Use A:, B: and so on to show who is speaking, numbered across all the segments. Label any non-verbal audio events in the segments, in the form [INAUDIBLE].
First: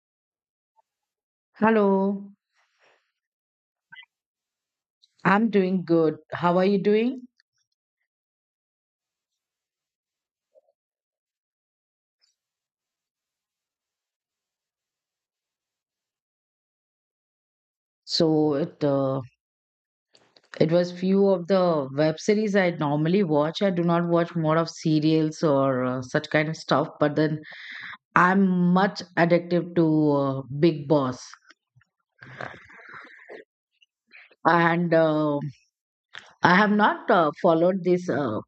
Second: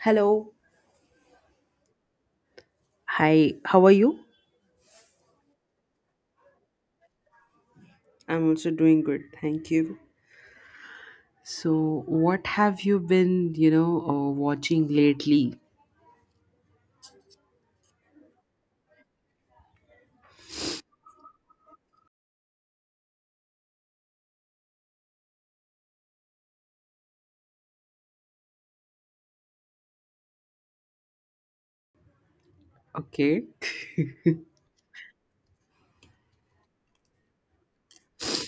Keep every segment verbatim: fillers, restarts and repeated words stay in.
A: Hello.
B: Hello,
A: Hi, how are you?
B: I'm doing good. How are you doing?
A: I'm also doing good. Thank you. So, what have you been, you know, uh, watching lately?
B: So it uh, it was few of the web series I normally watch. I do not watch more of serials or uh, such kind of stuff. But then I'm much addictive to uh, Big Boss,
A: Okay.
B: and uh, I have not uh, followed this uh,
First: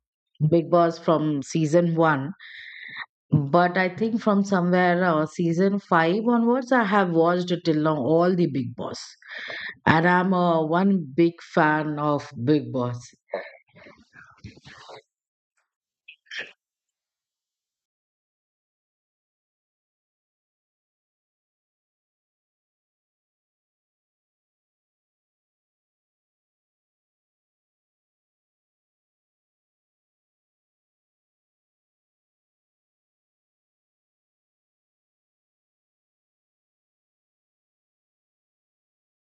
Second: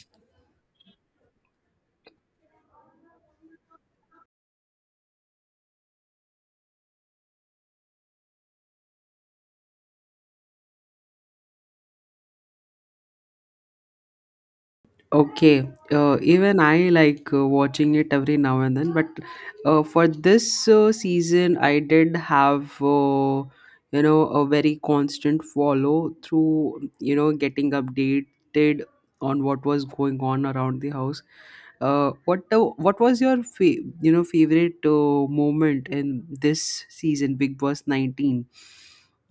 B: Big Boss from season one. But I think from somewhere uh, season five onwards, I have watched till now all the Big Boss. And I'm uh, one big fan of Big Boss.
A: Okay, uh, even I like uh, watching it every now and then, but uh, for this uh, season, I did have uh, you know a very constant follow through, you know, getting updated on what was going on around the house. Uh, what uh, what was your fa- you know favorite uh, moment in this season, Big Boss nineteen?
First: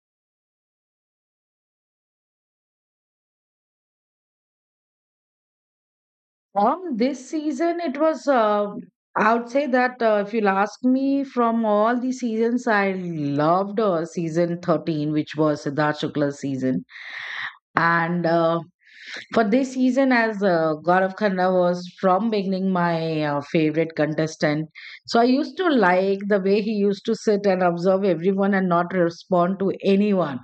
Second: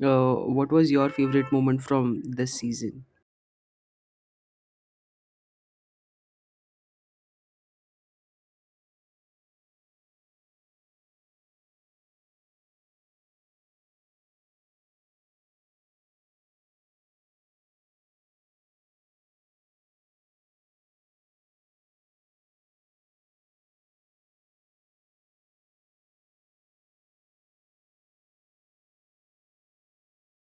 A: Uh, what was your favorite moment from this season?
B: From this season it was. Uh, I would say that uh, if you'll ask me, from all the seasons, I loved uh, season thirteen, which was Siddharth Shukla's season, and uh, For this season, as uh, Gaurav Khanna was from beginning my uh, favorite contestant, so I used to like the way he used to sit and observe everyone and not respond to anyone,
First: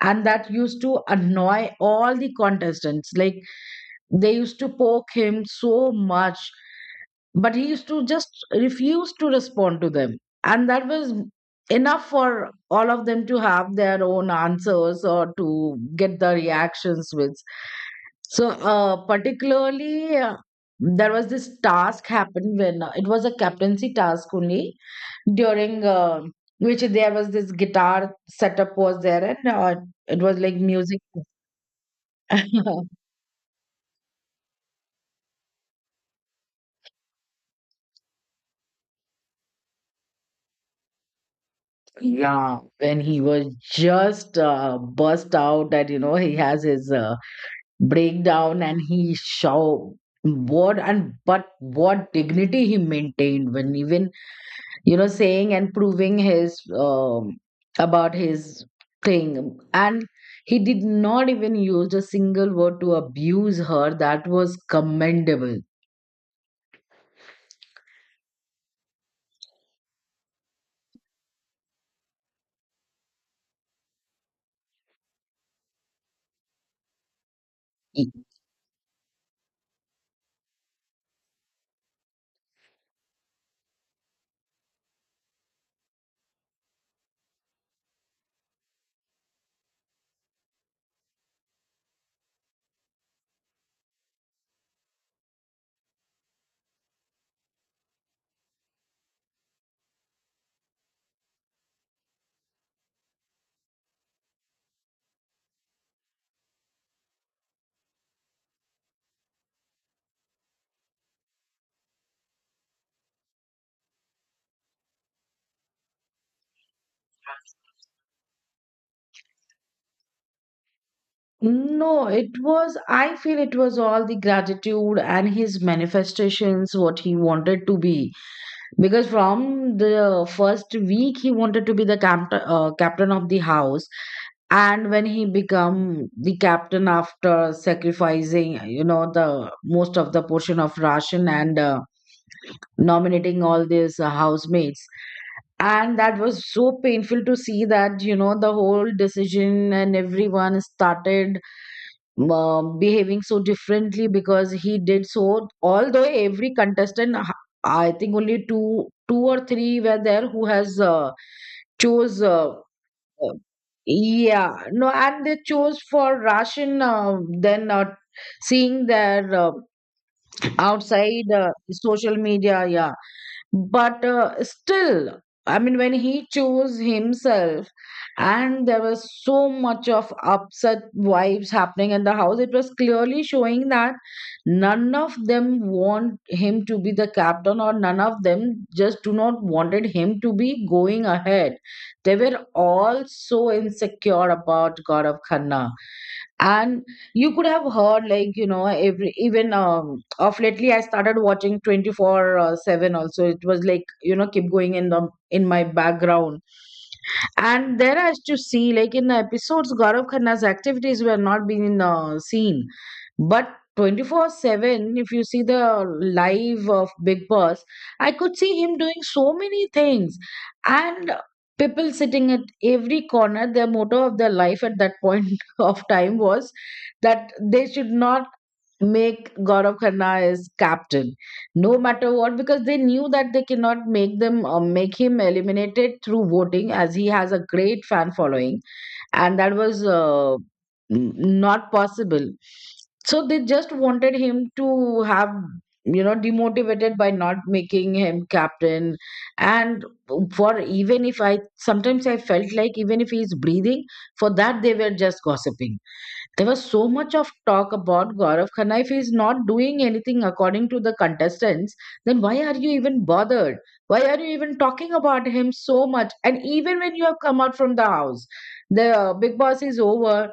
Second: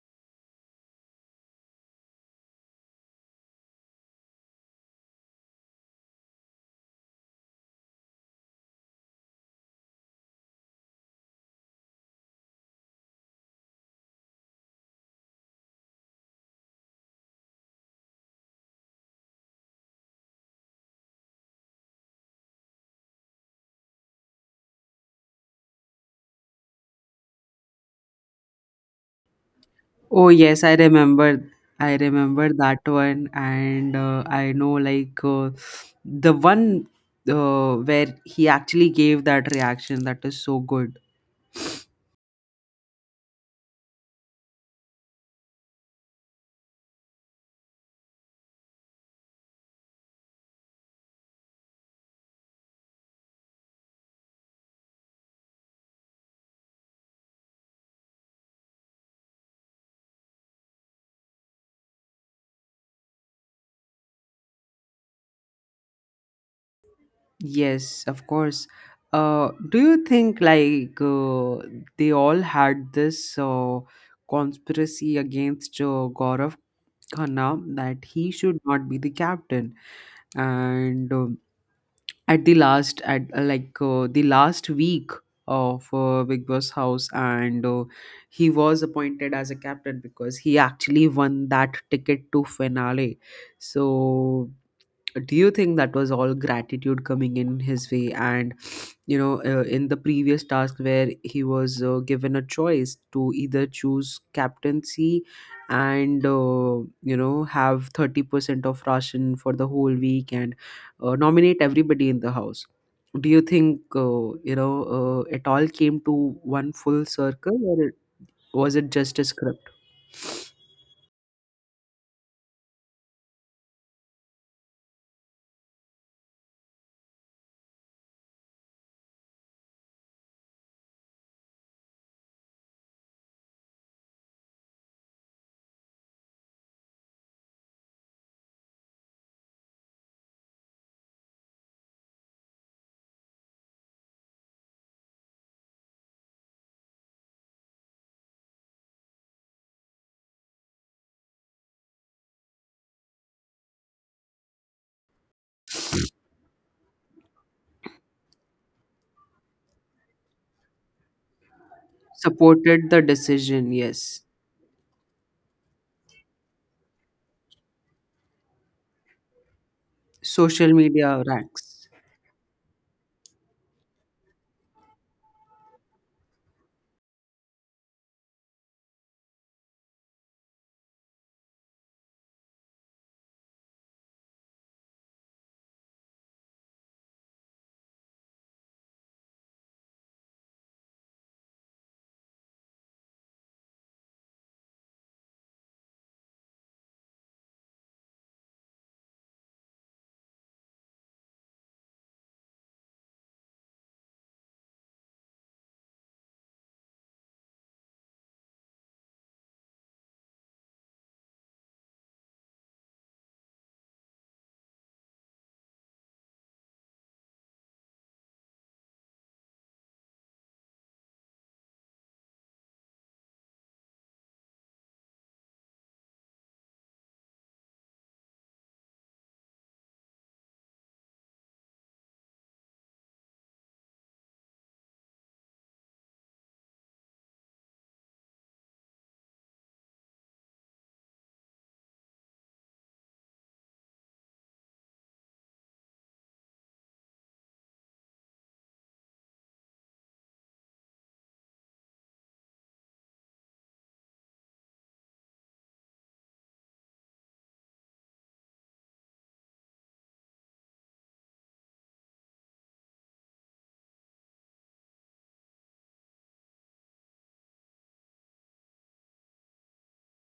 B: and that used to annoy all the contestants. Like they used to poke him so much, but he used to just refuse to respond to them, and that was enough for all of them to have their own answers or to get the reactions with. So, uh, particularly, uh, there was this task happened when uh, it was a captaincy task only during uh, which there was this guitar setup was there and uh, it
A: Oh
B: was like
A: yes, I
B: music.
A: remember. I remember that
B: [LAUGHS]
A: one, and uh, I know, like uh, the one, uh, where he actually gave that reaction. That is so good.
B: Yeah, when he was just uh, burst out that you know he has his uh, breakdown and he show what and but what dignity he maintained when even you know saying and proving his um, about his thing and he did not even use a single word to abuse her, that was commendable.
A: Yes, of course. Uh, do you think, like uh, they all had this uh, conspiracy against uh, Gaurav Khanna, that
B: E-
A: he should not be the captain? And uh, at the last at uh, like uh, the last week of uh, Big Boss house, and uh, he was appointed as a captain, because he actually won that ticket to finale. So, do you think that was all gratitude coming in his way? And you know uh, in the previous task where he was uh, given a choice to either choose captaincy and uh, you know have thirty percent of ration for the whole week, and uh, nominate everybody in the house, do you think uh, you know uh, it all came to one full circle, or it, was it just a script?
B: no, it was, I feel it was all the gratitude and his manifestations what he wanted to be. Because from the first week he wanted to be the captain, uh, captain of the house, and when he become the captain after sacrificing, you know, the most of the portion of ration and uh, nominating all these uh, housemates, and that was so painful to see that you know the whole decision and everyone started um, behaving so differently because he did so. Although every contestant, h- I think only two, two or three were there who has uh, chose. Uh,
A: Supported the
B: uh,
A: decision, yes.
B: yeah, no, and they chose for Russian. Uh, then uh, seeing their uh,
A: Social media
B: outside uh,
A: ranks.
B: social media, yeah, but uh, still I mean when he chose himself and there was so much of upset vibes happening in the house, it was clearly showing that none of them want him to be the captain or none of them just do not wanted him to be going ahead. They were all so insecure about god khanna, and you could have heard like you know every even um of lately I started watching 24 uh, 7 also, it was like you know keep going in the in my background. And there I used to see like in the episodes gaurav khanna's activities were not being uh, seen, but twenty four seven if you see the live of big boss, I could see him doing so many things. And people sitting at every corner, their motto of their life at that [LAUGHS] point [LAUGHS] of time was that they should not make Gaurav Khanna as captain, no matter what, because they knew that they cannot make them uh, make him eliminated through voting, as he has a great fan following, and that was uh, n- not possible. So they just wanted him to have you know demotivated by not making him captain. And for even if I sometimes I felt like even if he's breathing, for that they were just gossiping. There was so much of talk about Gaurav Khanna. If he's not doing anything according to the contestants, then why are you even bothered? Why are you even talking about him so much? And even when you have come out from the house, the uh, Big Boss is over,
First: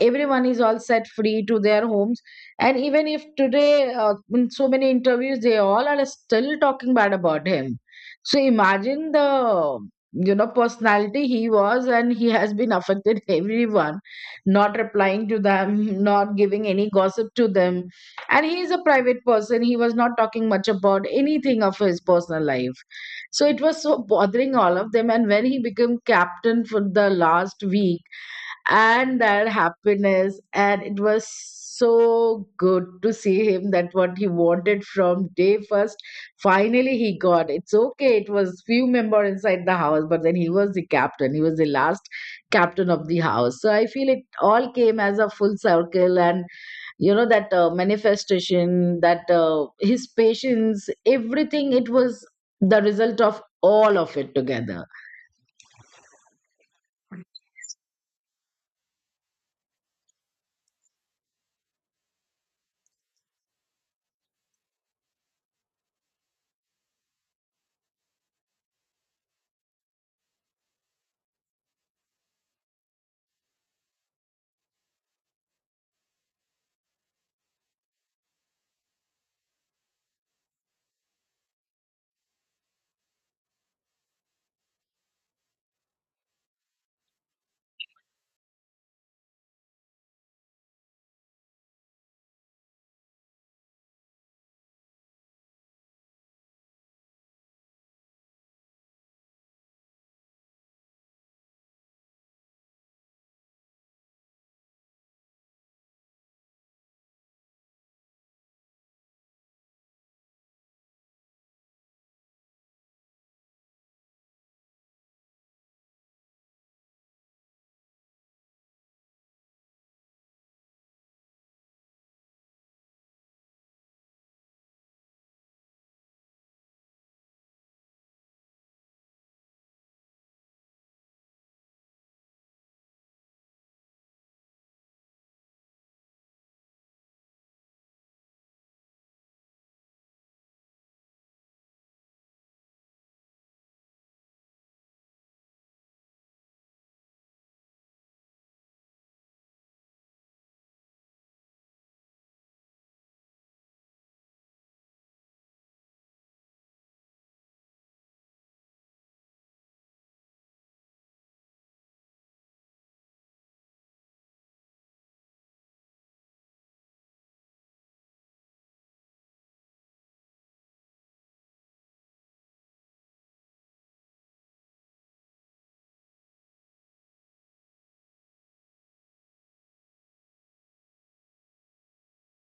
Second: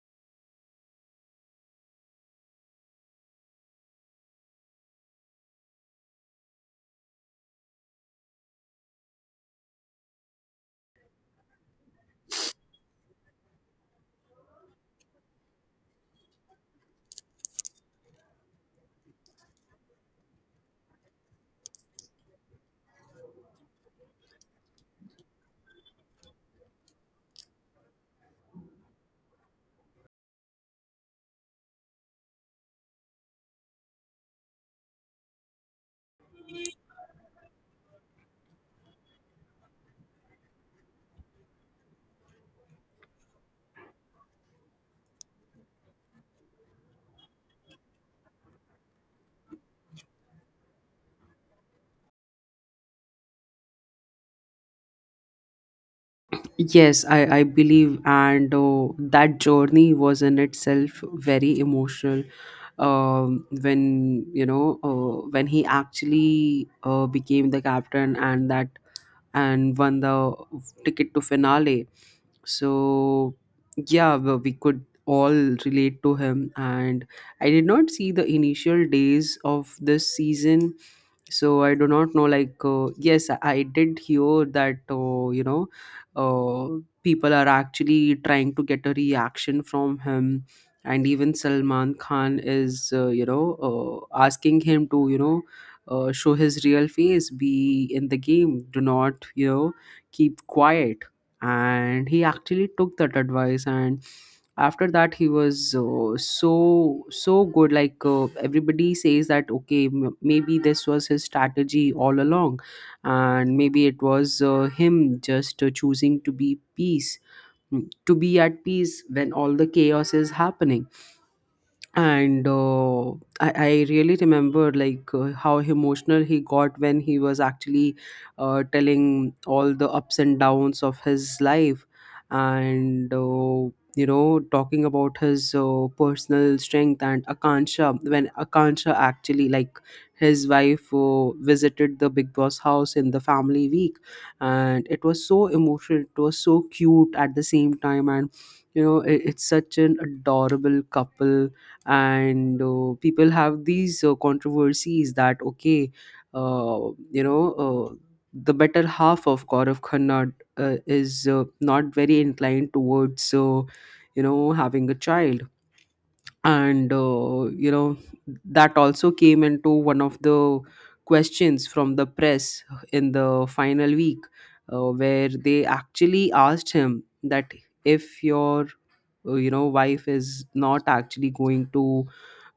B: everyone is all set free to their homes, and even if today uh, in so many interviews they all are still talking bad about him. So imagine the you know personality he was, and he has been affected [LAUGHS] everyone, not replying to them, [LAUGHS] not giving any gossip to them. And he is a private person, he was not talking much about anything of his personal life. So it was so bothering all of them. And when he became captain for the last week, and that happiness, and it was so good to see him that what he wanted from day first, finally he got It's okay, it was few member inside the house, but then he was the captain, he was the last captain of the house. So I feel it all came as a full circle, and you know that uh, manifestation, that uh, his patience, everything, it was the result of all of it together.
A: Yes, I, I believe, and uh, that journey was in itself very emotional. Um, when you know, uh, when he actually uh, became the captain, and that and won the ticket to finale. So yeah, we we could all relate to him, and I did not see the initial days of this season, so I do not know, like uh, yes, i I did hear that uh, you know uh, people are actually trying to get a reaction from him. And even Salman Khan is uh, you know uh, asking him to you know uh, show his real face, be in the game, do not you know keep quiet. And he actually took that advice, and after that he was uh, so so good. like uh, everybody says that okay, m- maybe this was his strategy all along, and maybe it was uh, him just uh, choosing to be peace, mm, to be at peace when all the chaos is happening. And uh, I, I really remember like uh, how emotional he got when he was actually uh, telling all the ups and downs of his life, and uh, you know talking about his uh, personal strength and Akansha. When Akansha actually, like his wife, uh, visited the Big Boss house in the family week, and it was so emotional, it was so cute at the same time. And you know it, it's such an adorable couple. And uh, people have these uh, controversies that okay, uh, you know uh, the better half of Gaurav Khanna uh, is uh, not very inclined towards uh, you know having a child. And uh, you know that also came into one of the questions from the press in the final week, uh, where they actually asked him that, if your uh, you know wife is not actually going to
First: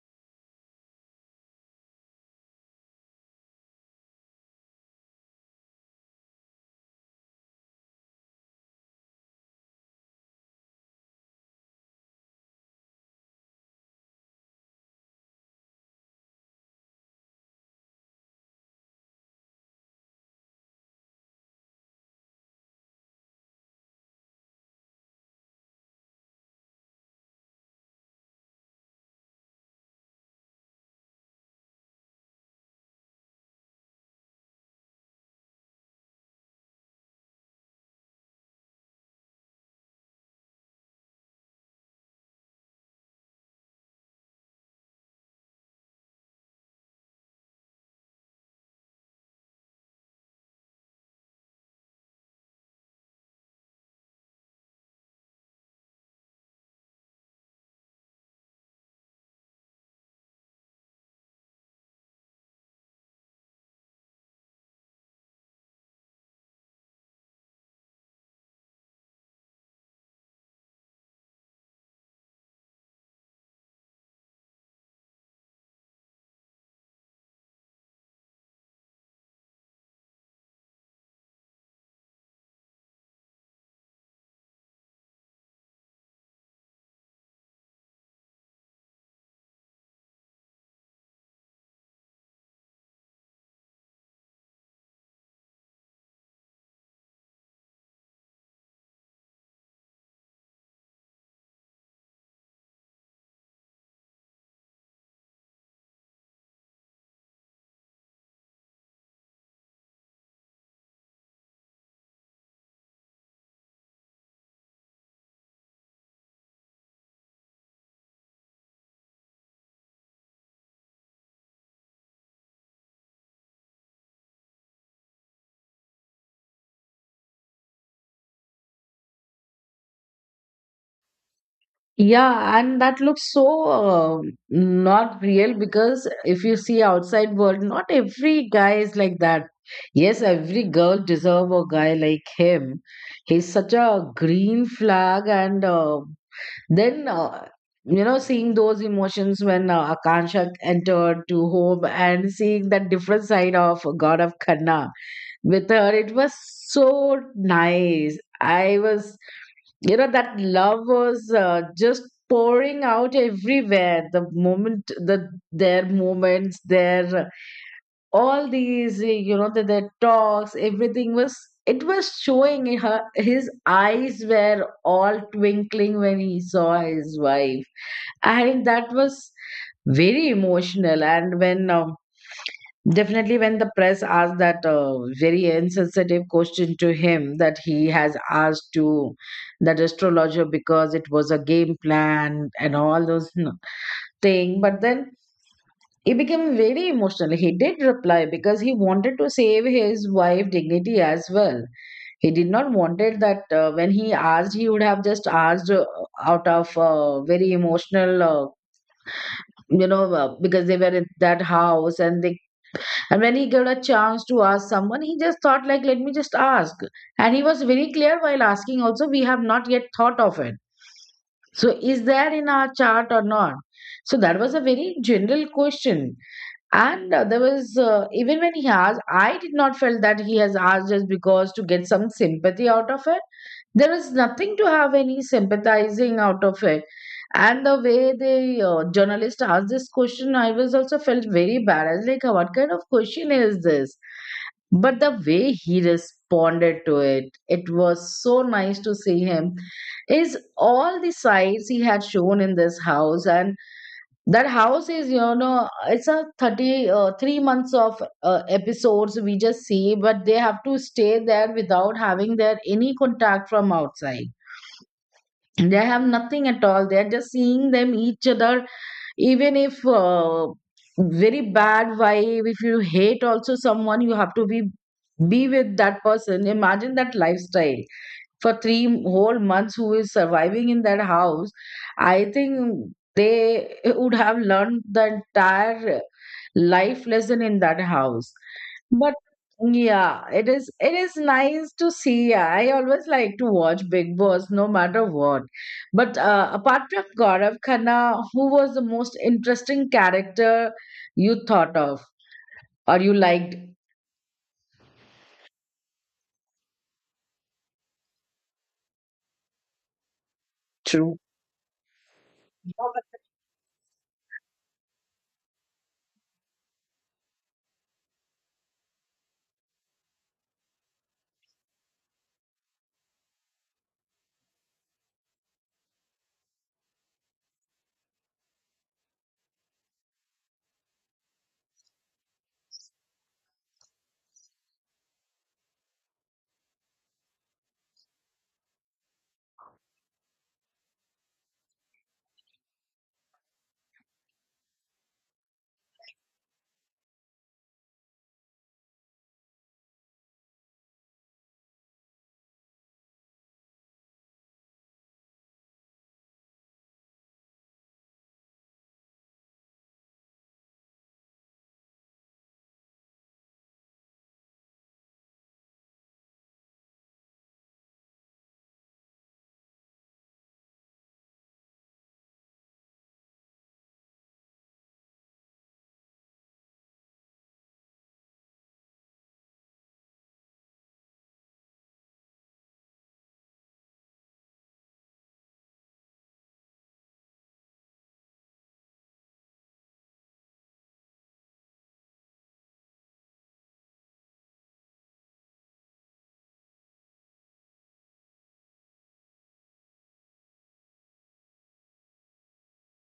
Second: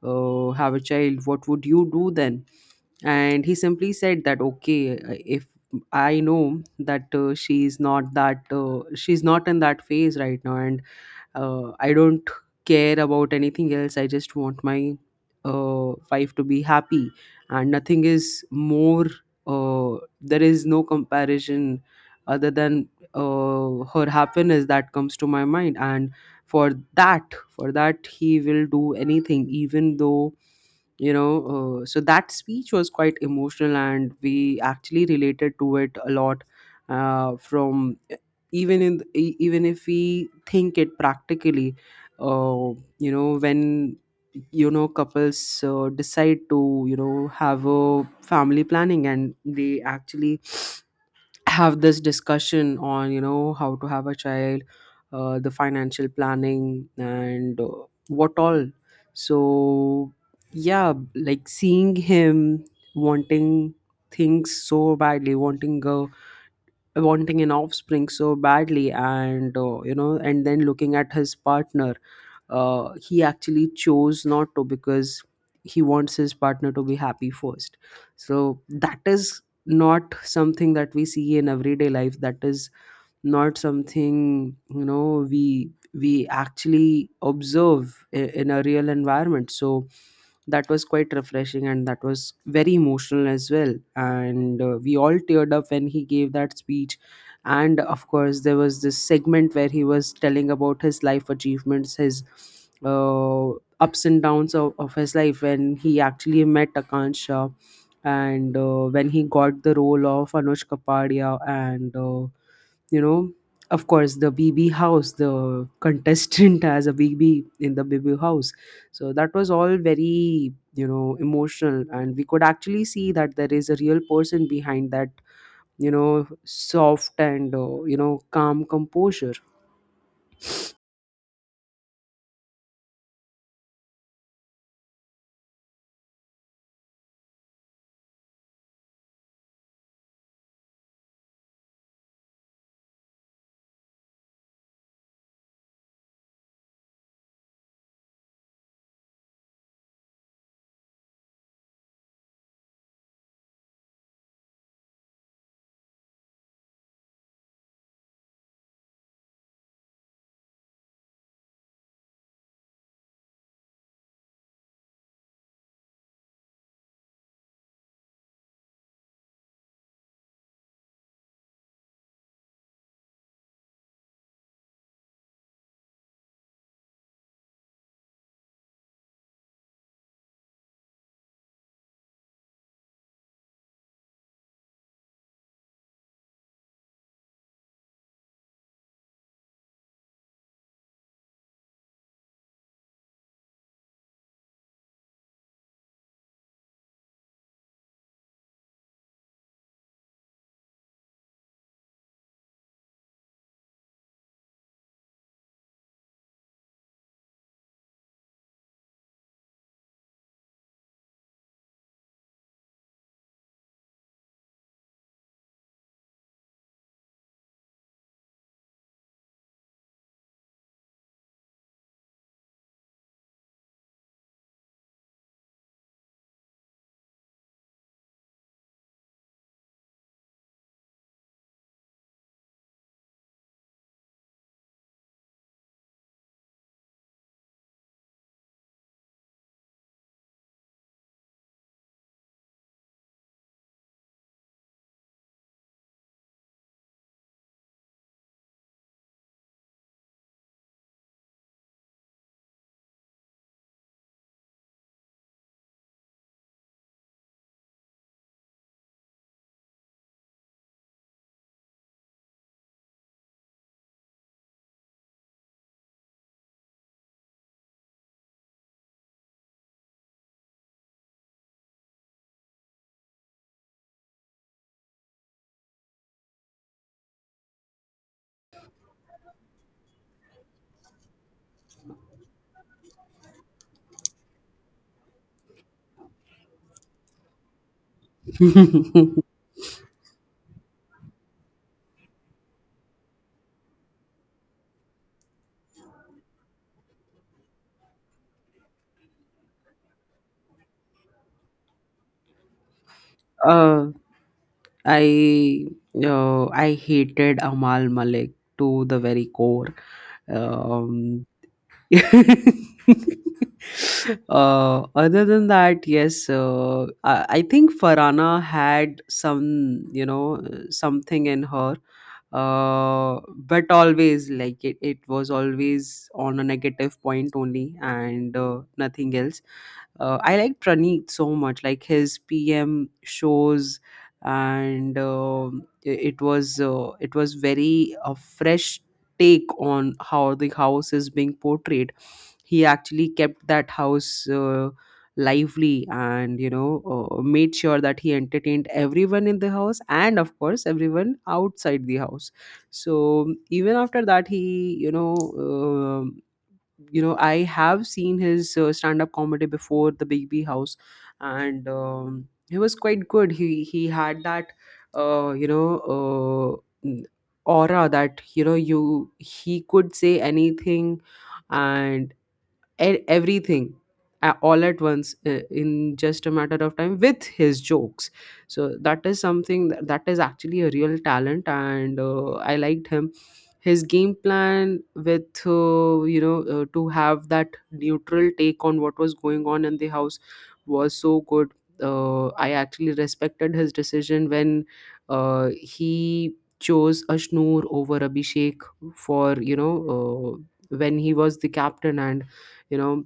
A: uh, have a child, what would you do then? And he simply said that okay, uh, if I know that, uh, she's not that uh, she's not in that phase right now, and uh, I don't care about anything else, I just want my uh, wife to be happy, and nothing is more, uh, there is no comparison other than uh, her happiness that comes to my mind. And for that, for that he will do anything, even though, you know uh, so that speech was quite emotional, and we actually related to it a lot. Uh, from even in e- even if we think it practically, uh, you know when you know couples uh, decide to you know have a family planning, and they actually have this discussion on you know how to have a child, uh, the financial planning, and uh, what all. So yeah, like seeing him wanting things so badly, wanting a wanting an offspring so badly, and uh, you know and then looking at his partner, uh, he actually chose not to, because he wants his partner to be happy first. So that is not something that we see in everyday life, that is not something, you know we we actually observe, i- in a real environment. So that was quite refreshing, and that was very emotional as well, and uh, we all teared up when he gave that speech. And of course, there was this segment where he was telling about his life achievements, his uh, ups and downs of, of his life, when he actually met Akan Shah, and uh, when he got the role of Anushka Padia, and uh, you know of course the BB house, the contestant [LAUGHS] as a BB in the BB house. So that was all very, you know emotional, and we could actually see that there is a real person behind that, you know soft and uh, you know calm composure.
B: Yeah, and that looks so uh, not real, because if you see outside world, not every guy is like that. Yes, every girl deserve a guy like him. He's such a green flag, and uh, then uh, you know, seeing those emotions when uh, Akansha entered to home and seeing that different side of God of Khanna with her, it was so nice. I was you know that love was uh, just pouring out everywhere. The moment, the their moments, their all these uh, you know the, their talks, everything was, it was showing in her, his eyes were all twinkling when he saw his wife, and that was very emotional. And when uh, definitely, when the press asked that uh, very insensitive question to him, that he has asked to that astrologer because it was a game plan and all those you know thing, but then he became very emotional. He did reply because he wanted to save his wife dignity as well. He did not wanted that uh, when he asked, he would have just asked uh, out of uh, very emotional. Uh, you know, uh, because they were in that house and they and when he got a chance to ask someone, he just thought like, let me just ask. And he was very clear while asking also, we have not yet thought of it. So is there in our chart or not? So that was a very general question. And uh, there was, uh, even when he asked, I did not felt that he has asked just because to get some sympathy out of it. There is nothing to have any sympathizing out of it. And the way the uh, journalist asked this question, I was also felt very bad. I was like, "Oh, what kind of question is this?" But the way he responded to it, it was so nice to see him, is all the sites he had shown in this house. And that house is you know it's a thirty uh, three months of uh, episodes we just see, but they have to stay there without having their any contact from outside. They have nothing at all, they're just seeing them each other. Even if uh, very bad vibe, if you hate also someone, you have to be be with that person. Imagine that lifestyle for three whole months. Who is surviving in that house? I think they would have learned the entire life lesson in that house. But
A: [LAUGHS]
B: yeah, it is, it is nice to see. I always like to watch big boss, no matter what. But uh, apart from gaurav khanna, who was the most interesting character you thought of or you liked?
A: uh i uh, i hated Amal Malik to the very core. um [LAUGHS] uh, other than that, yes, uh, I, I think Farana had some, you know, uh, something in her, uh, but always like, it, it was always on a negative point only, and uh, nothing else. Uh, I like Praneet so much, like his P M shows. And um, i- it was uh, it was very a fresh take on how the house is being portrayed. He actually kept that house uh, lively, and you know uh, made sure that he entertained everyone in the house, and of course everyone outside the house. So even after that, he you know um you know I have seen his uh, stand up comedy before the big B house. And um, he was quite good. He he had that uh, you know uh, n- aura, that you know you he could say anything, and e- everything a- all at once, uh, in just a matter of time with his jokes. So that is something, that, that is actually a real talent, and uh, I liked him. His game plan, with uh, you know uh, to have that neutral take on what was going on in the house, was so good. uh, I actually respected his decision when uh, he chose Ashnoor over Abhishek, for you know uh, when he was the captain, and you know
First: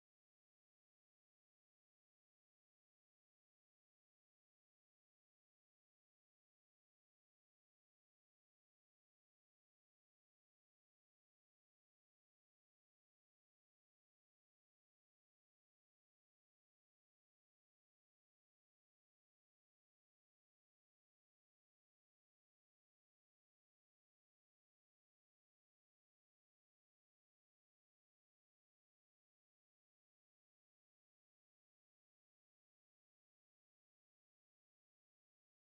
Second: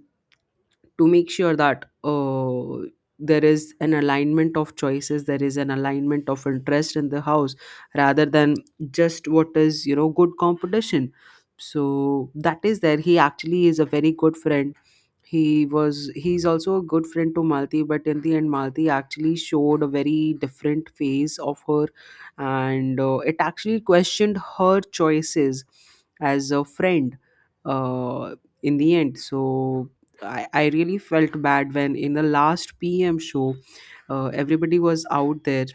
A: to make sure that uh, there is an alignment of choices, there is an alignment of interest in the house, rather than just what is you know good competition. So that is there. He actually is a very good friend. He was he's also a good friend to Malti, but in the end Malti actually showed a very different phase of her, and uh, it actually questioned her choices as a friend, uh, in the end. So I, I really felt bad when, in the last P M show, uh, everybody was out there,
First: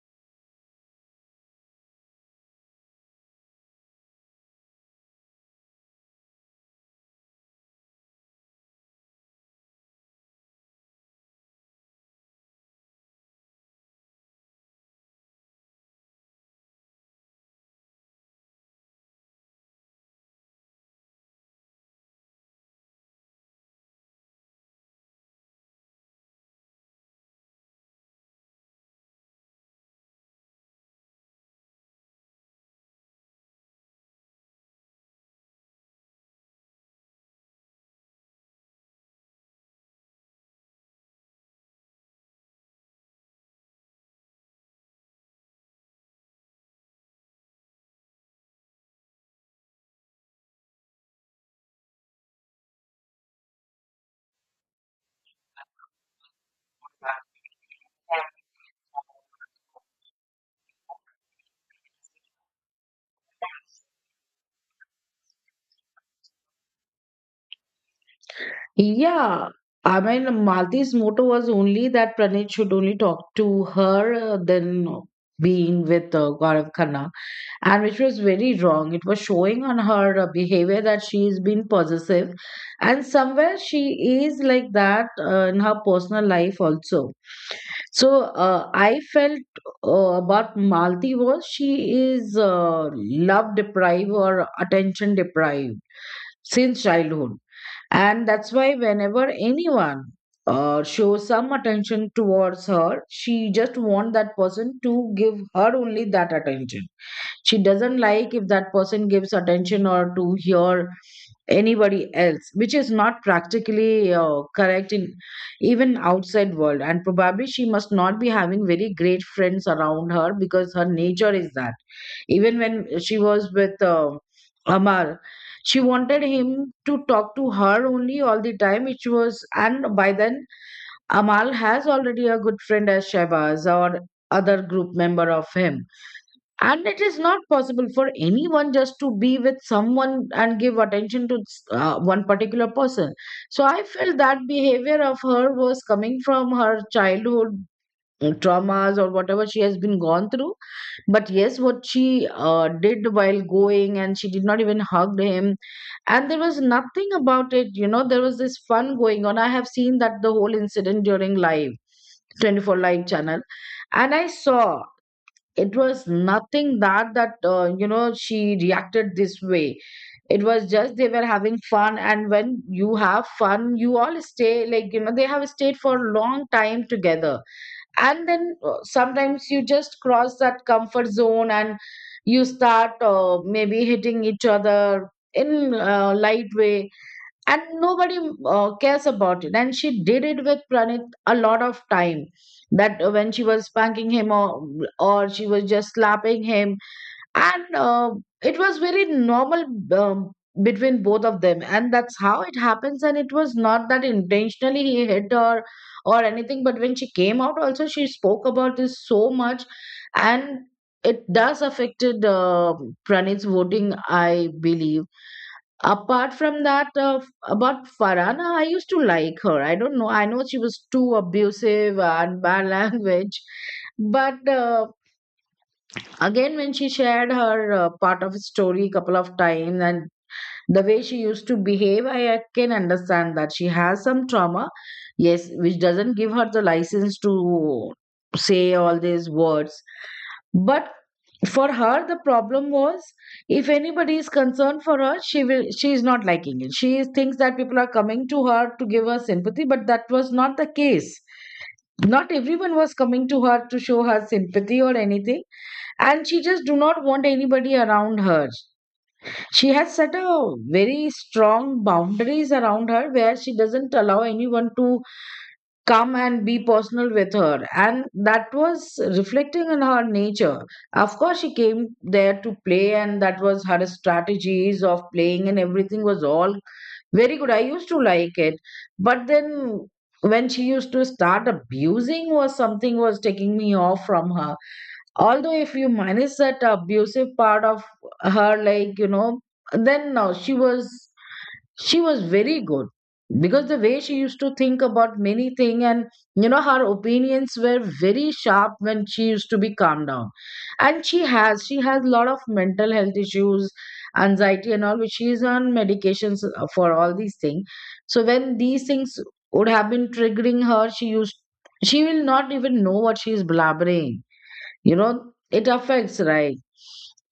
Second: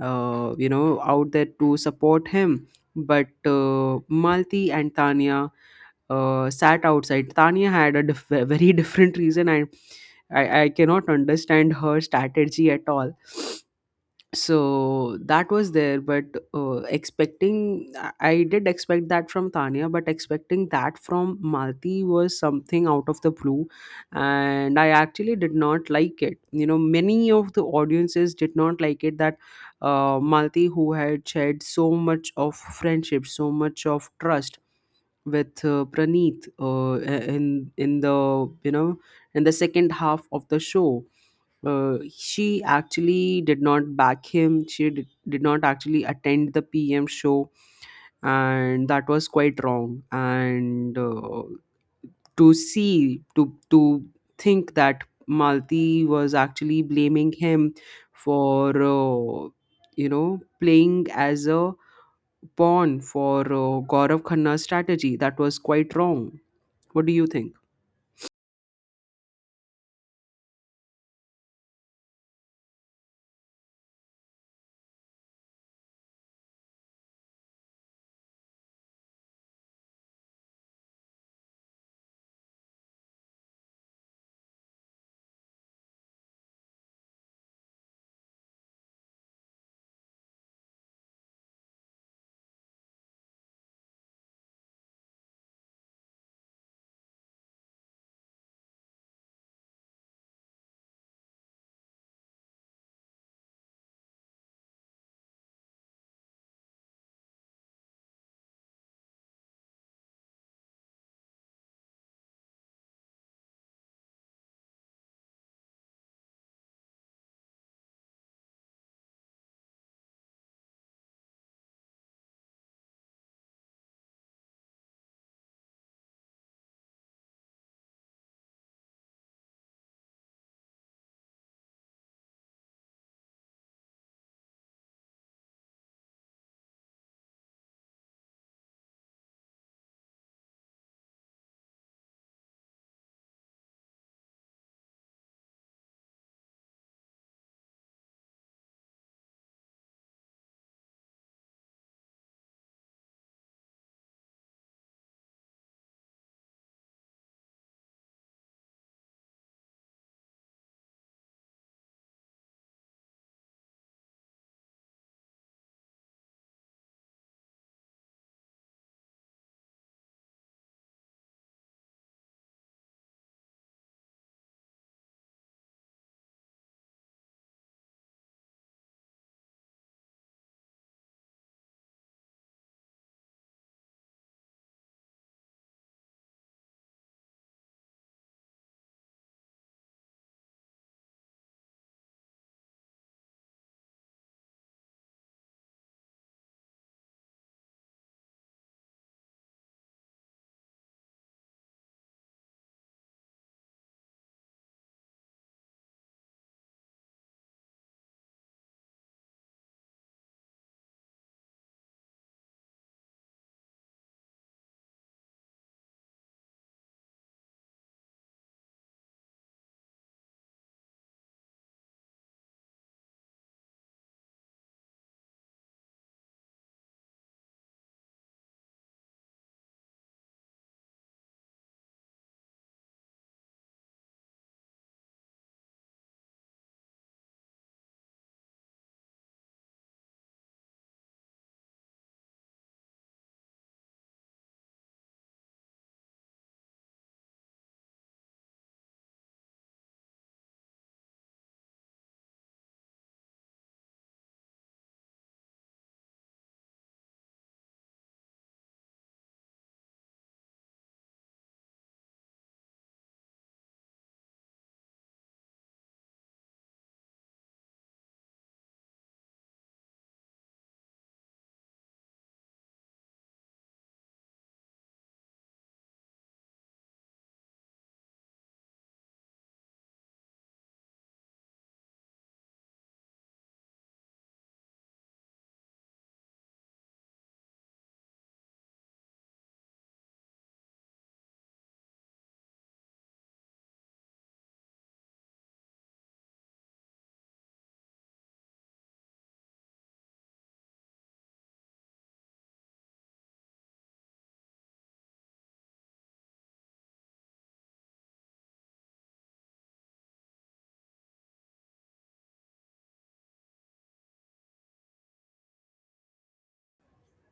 A: uh, you know, out there to support him. But uh, Malti and Tanya uh, sat outside. Tanya had a diff- very [LAUGHS] different reason, and I, I cannot understand her strategy at all. So that was there, but uh, expecting, i I did expect that from Tanya, but expecting that from Malti was something out of the blue, and I actually did not like it. you know many of the audiences did not like it, that uh, Malti, who had shared so much of friendship, so much of trust, with uh, Praneet, uh, in in the you know in the second half of the show, uh, she actually did not back him. She did, did not actually attend the P M show, and that was quite wrong. And uh, to see, to to think that Malti was actually blaming him for, uh, you know, playing as a pawn for uh, Gaurav Khanna's strategy, that was quite wrong. What do you think?
B: Yeah, I mean, Malti's motto was only that Pranit should only talk to her uh, than being with uh, Gaurav Khanna, and which was very wrong. It was showing on her uh, behavior that she is being possessive, and somewhere she is like that uh, in her personal life also. So uh, I felt uh, about Malti was she is uh, love deprived or attention deprived since childhood, and that's why whenever anyone uh, shows some attention towards her, she just want that person to give her only that attention. She doesn't like if that person gives attention or to hear anybody else, which is not practically uh, correct in even outside world. And probably she must not be having very great friends around her because her nature is that even when she was with uh, amar she wanted him to talk to her only all the time, which was. And by then Amal has already a good friend as Shebaz or other group member of him, and it is not possible for anyone just to be with someone and give attention to uh, one particular person. So I felt that behavior of her was coming from her childhood uh, traumas or whatever she has been gone through. But yes, what she uh, did while going, and she did not even hug him, and there was nothing about it you know There was this fun going on. I have seen that the whole incident during live, twenty four live channel, and I saw it was nothing that that uh, you know she reacted this way. It was just they were having fun, and when you have fun you all stay like, you know, they have stayed for a long time together. And then uh, sometimes you just cross that comfort zone and you start uh, maybe hitting each other in a light way, and nobody uh, cares about it. And she did it with Pranit a lot of time, that uh, when she was spanking him, or, or she was just slapping him. And uh, it was very normal um, between both of them, and that's how it happens. And it was not that intentionally he hit her or anything, but when she came out also she spoke about this so much. And it does affected uh, Pranit's voting, I believe. Apart from that, uh, f- about Farhana, I used to like her. I don't know. I know she was too abusive and [LAUGHS] bad language. But uh, again, when she shared her uh, part of story couple of times, and the way she used to behave, I, I can understand that she has some trauma, yes, which doesn't give her the license to say all these words. But for her, the problem was if anybody is concerned for her, she will she is not liking it. She is- thinks that people are coming to her to give her sympathy, but that was not the case. Not everyone was coming to her to show her sympathy or anything, and she just do not want anybody around her. She has set a very strong boundaries around her where she doesn't allow anyone to come and be personal with her. And that was reflecting in her nature. Of course, she came there to play, and that was her strategies of playing, and everything was all very good. I used to like it. But then when she used to start abusing was something was taking me off from her. Although if you minus that abusive part of her, like, you know, then no, she was, she was very good, because the way she used to think about many things, and you know, her opinions were very sharp when she used to be calmed down. And she has she has a lot of mental health issues, anxiety and all, which she is on medications uh, for all these things. So when these things would have been triggering her, she used she will not even know what she is blabbering, you know. It affects, right?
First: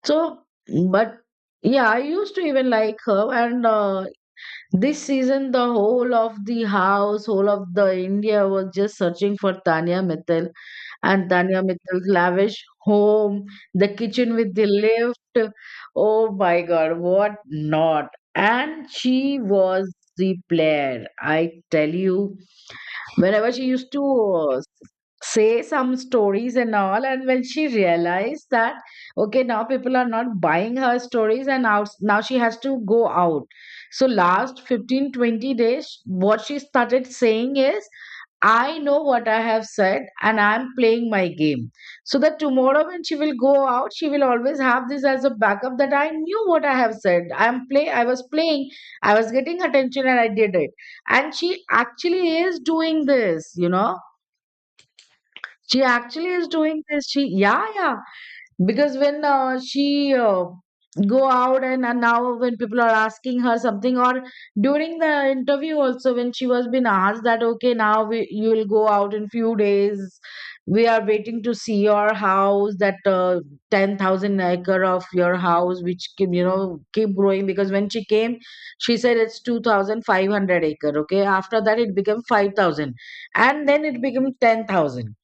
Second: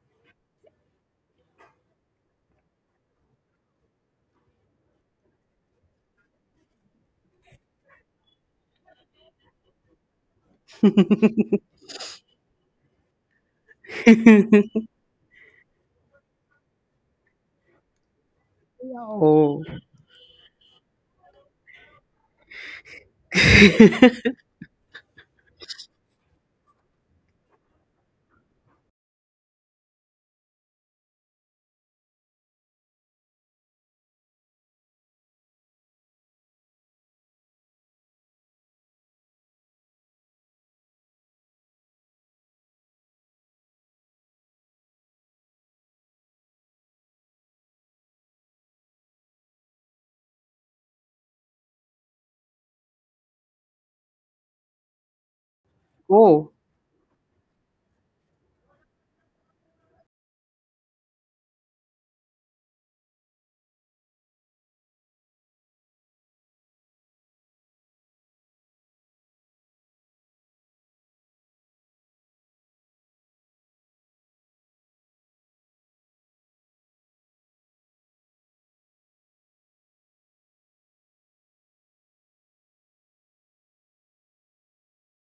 B: So but yeah, I used to even like her. And uh, this season, the whole of the house, whole of the India was just searching for Tanya Mittal and Tanya Mittal's lavish home, the kitchen with the
A: [LAUGHS]
B: lift. Oh my God, what not! And she
A: Oh.
B: was the player, I tell you, whenever she used to uh, s- say some stories and all. And when she realized that okay, now people are not buying her stories and now, now she has to go out, so last fifteen twenty days what she started saying is, I know what I have said and I'm playing my game. So that tomorrow when she will go out, she will always have this as a backup that I knew what I have said. I'm play I was playing, I was getting attention and I did it. And she actually is doing this, you know, she
A: [LAUGHS]
B: actually is
A: Oh.
B: doing this, she, yeah, yeah. Because when uh, she uh, go out, and, and now when people are asking her something, or during the interview also, when she was been asked that okay, now we, you will go out in few days, we are waiting to see your house that uh, ten thousand acre of your house, which keep, you know, keep growing. Because when she came she said it's two thousand five hundred acre. Okay, after that it became five thousand, and then it became ten thousand.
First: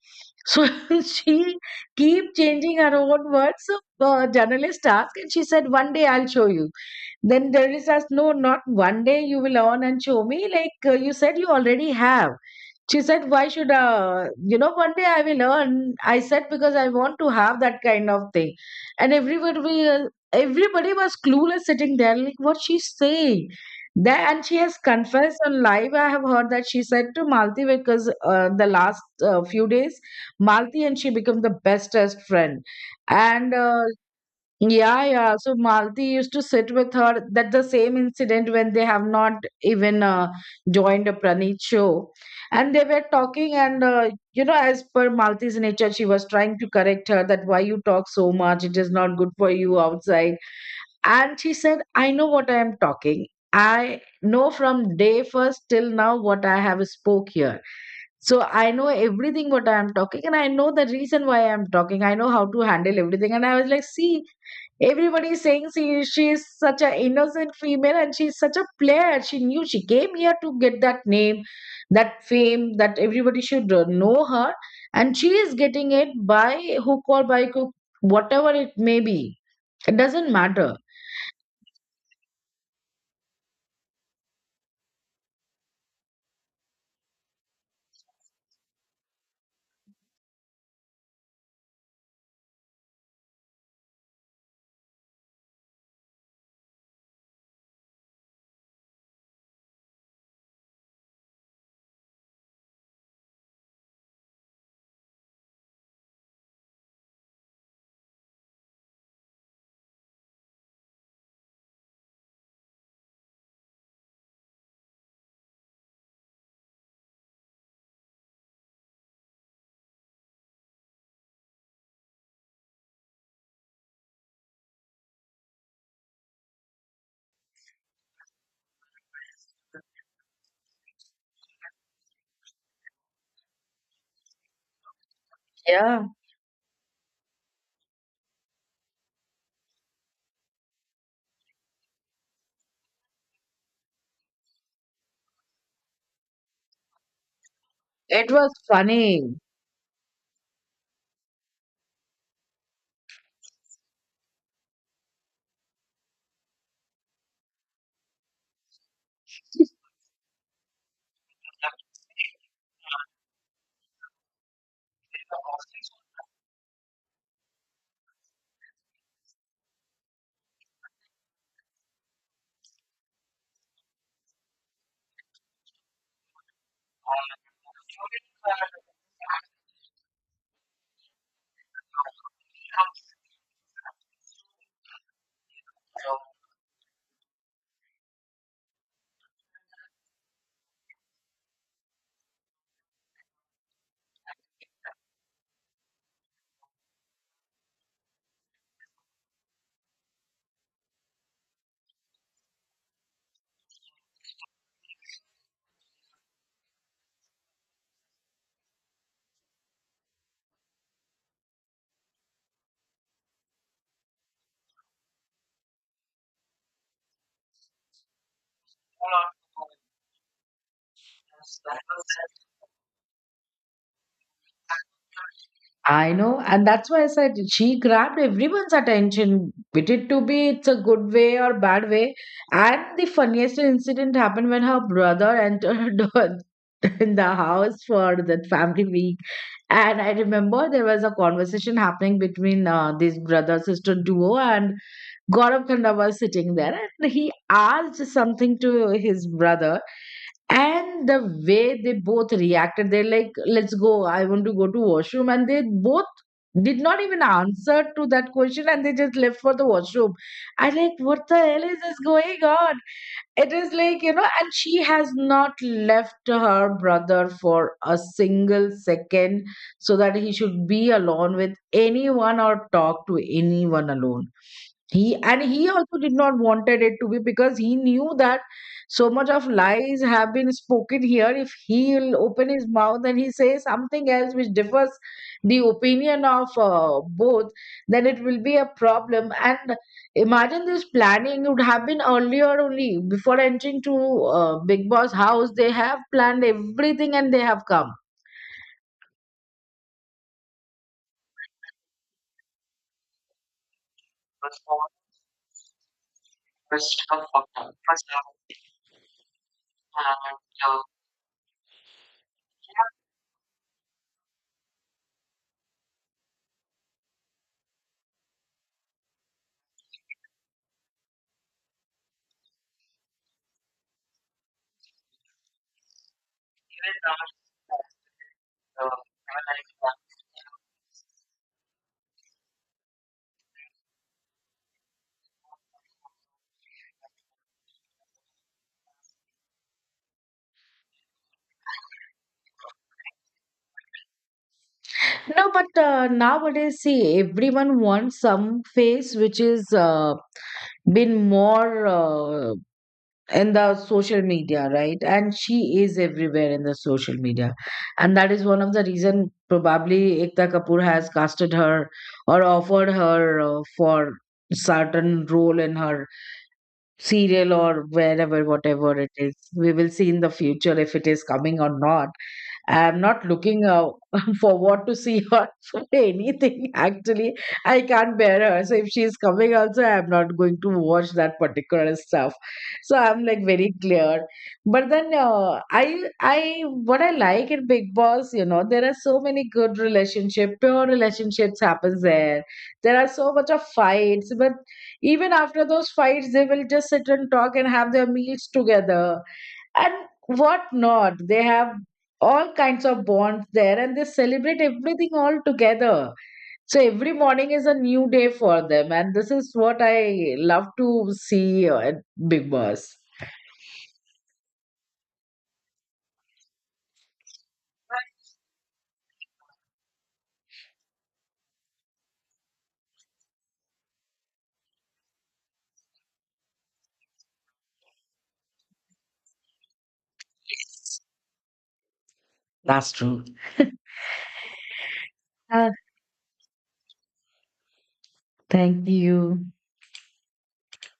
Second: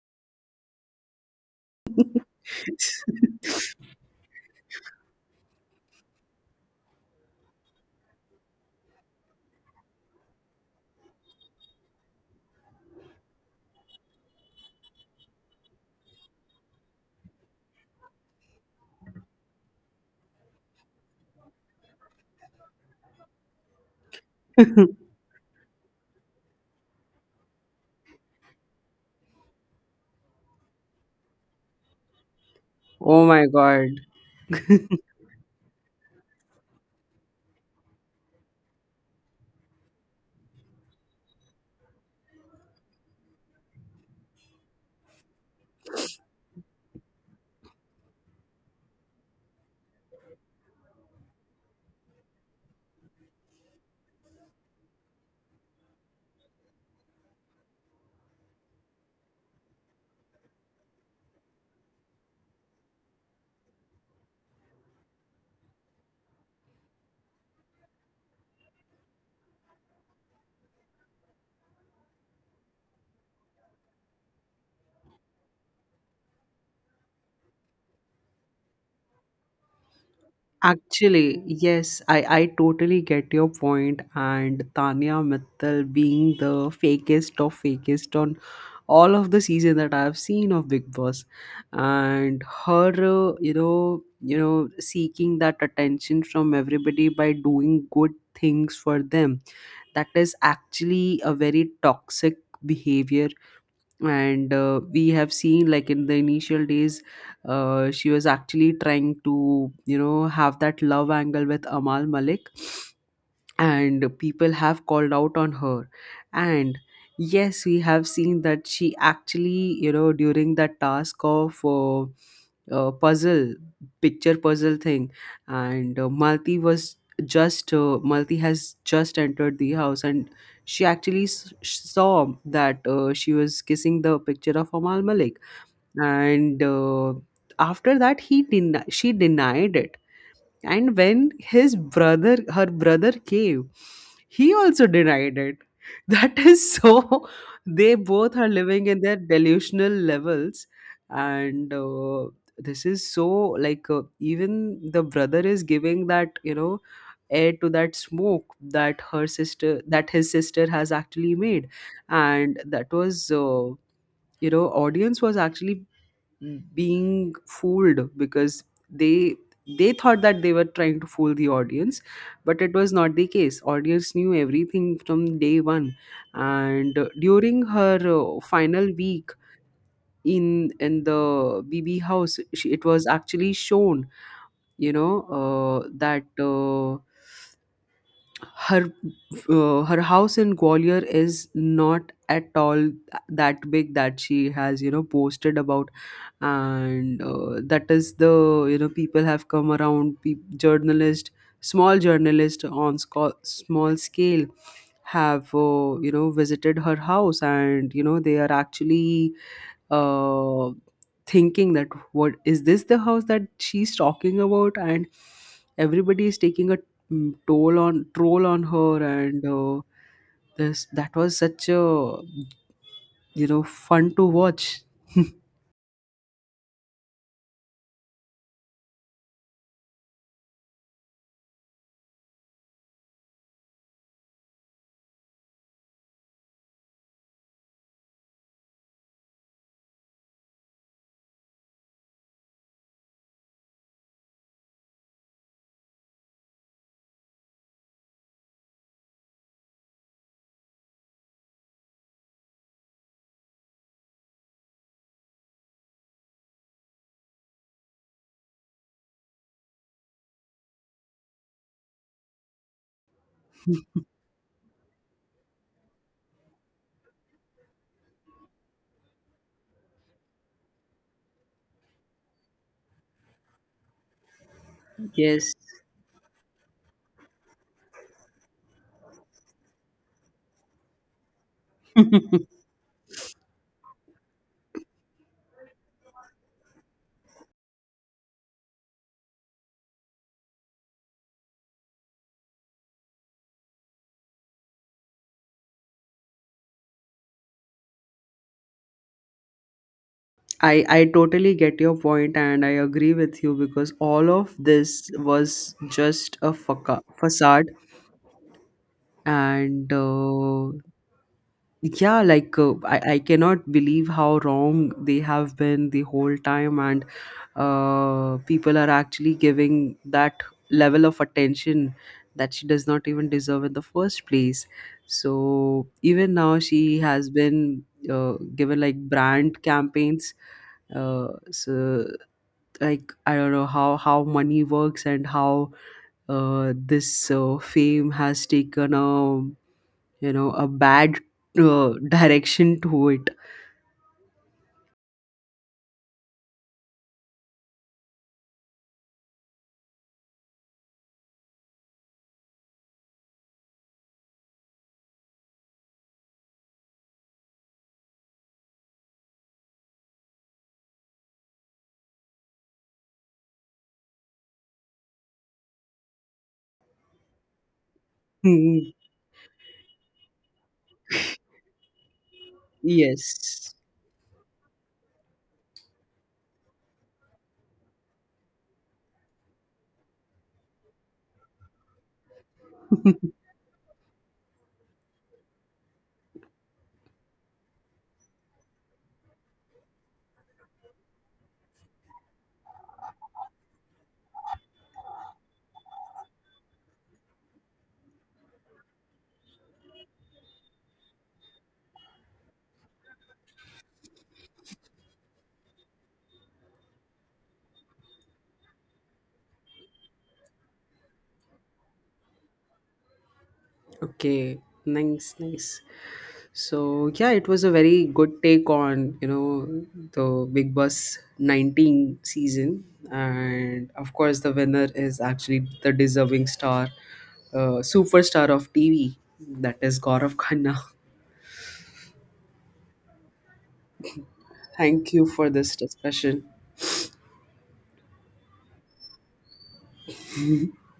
B: So [LAUGHS] she keep changing her own words. So the journalist asked, and she said, "One day I'll show you." Then journalist asked, "No, not one day. You will learn and show me. Like uh, you said, you already have." She said, Why should, uh, you know, one day I will earn. I said, Because I want to have that kind of thing. And everybody, will- everybody was clueless sitting there, like, what she's saying. That, and she has
A: [LAUGHS]
B: confessed on live. I have heard that she said to Malti, because uh, the last uh, few days Malti and she become the bestest friend.
A: Oh my
B: And uh,
A: God.
B: yeah, yeah. So Malti used to sit with her. That the same incident, when they have not even uh, joined a Pranit show, and they were talking. And uh, you know, as per Malti's nature, she was trying to correct her that why you talk so much. It is not good for you outside. And she said, "I know what I am talking. I know from day first till now what I have spoke here." So I know everything what I am talking, and I know the reason why I am talking. I know how to handle everything. And I was like, see, everybody is saying she, she is such an innocent female and she is such a player. She knew she came here to get that name, that fame, that everybody should uh, know her. And she is getting it by hook or by crook, whatever it may be. It doesn't matter.
A: Actually, yes, I, I totally get your point point. and Tanya Mittal being the fakest of fakest on all of the season that I've seen of Big Boss, and her uh, you know you know seeking that attention from everybody by doing good things for them, that is actually a very toxic behavior. And uh, we have seen, like in the initial days, uh, she was actually trying to you know have that love angle with Amal Malik, and people have called out on her. And yes, we have seen that she actually, you know during that task of uh, uh, puzzle picture puzzle thing, and uh, Malti was just uh, Malti has just entered the house, and she actually s- saw that uh, she was kissing the picture of Amal Malik.
B: Yeah,
A: And uh, after that, he den- she denied it, and when his brother her brother came, he also denied it. [LAUGHS] That is so. They
B: it
A: both are
B: was
A: living in their
B: funny.
A: delusional levels, and uh, this is so, like uh, even the brother is giving that, you know air to that smoke that, her sister that his sister has actually made. And that was uh, you know audience was actually being fooled, because they they thought that they were trying to fool the audience. But it was not the case, audience knew everything from day one. And uh, during her uh, final week, in in the bb house she, it was actually shown, you know uh, that uh, her uh, her house in Gwalior is not at all that big that she has you know posted about. And uh, that is the, you know people have come around, pe- journalist, small journalist on sco- small scale, have uh, you know visited her house, and you know they are actually uh, thinking that, what is this, the house that she's talking about? And everybody is taking a mm, toll on troll on her, and uh, this that was such a you know fun to watch. [LAUGHS]
B: I know, and that's why I said she grabbed everyone's attention. It it to be It's a good way or bad way. And the funniest incident happened when her brother entered [LAUGHS] in the house for that family week. And I remember there was a conversation happening between uh, this brother sister duo, and Gaurav Khanda was sitting there, and he asked something to his brother. And the way they both reacted, they're like, let's go, I want to go to washroom. And they both did not even answer to that question, and they just left for the washroom. I like, what the hell is this going on? It is like, you know, and she has not left her brother for a single second, so that he should be alone with anyone or talk to anyone alone. He and
A: Yes.
B: he also did not wanted it to be, because he knew that so much of lies have been spoken here. If he'll open his mouth and he says something else which differs the opinion of uh, both, then it will be a problem. And imagine this planning would have been earlier only, before entering to uh, Big Boss house they have planned everything and they have come.
A: I, I totally get your point and I agree with you, because all of this was just a faca- facade. And uh, yeah, like uh, I, I cannot believe how wrong they have been the whole time. And uh, people are actually giving that level of attention that she does not even deserve in the first place. So even now, she has been uh, given like brand campaigns, uh, so like I don't know how how money works, and how uh, this uh, fame has taken a you know a bad uh, direction to it.
B: No, but uh, nowadays see, everyone wants some face which is uh, been more uh, in the social media, right? And she is everywhere in the social media, and that is one of the reason probably Ekta Kapoor has casted her or offered her uh, for certain role in her serial, or wherever,
A: Hmm,
B: whatever it is. We will see in the future if it is coming or not. I'm not looking
A: yes.
B: uh, [LAUGHS] for what to see or [LAUGHS] for anything. Actually, I can't bear her. So if she's coming, also I'm not going to watch that particular stuff. So I'm
A: [LAUGHS]
B: like very clear. But then uh, I, I, what I like in Big Boss, you know, there are so many good relationship, pure relationships happens there. There are so much of fights, but even after those fights they will just sit and talk and have their meals together. And what not, they have all kinds of bonds there, and they celebrate everything all together. So every morning is a new day for them, and this is what I love to see uh, at Big Boss.
A: Okay, nice, nice. So yeah, it was a very good take on you know the Big Boss nineteen season, and of course the winner is actually the deserving star, uh, superstar of TV, that is Gaurav Khanna.
B: That's true.
A: Thank you for
B: Ah,
A: this discussion.
B: thank you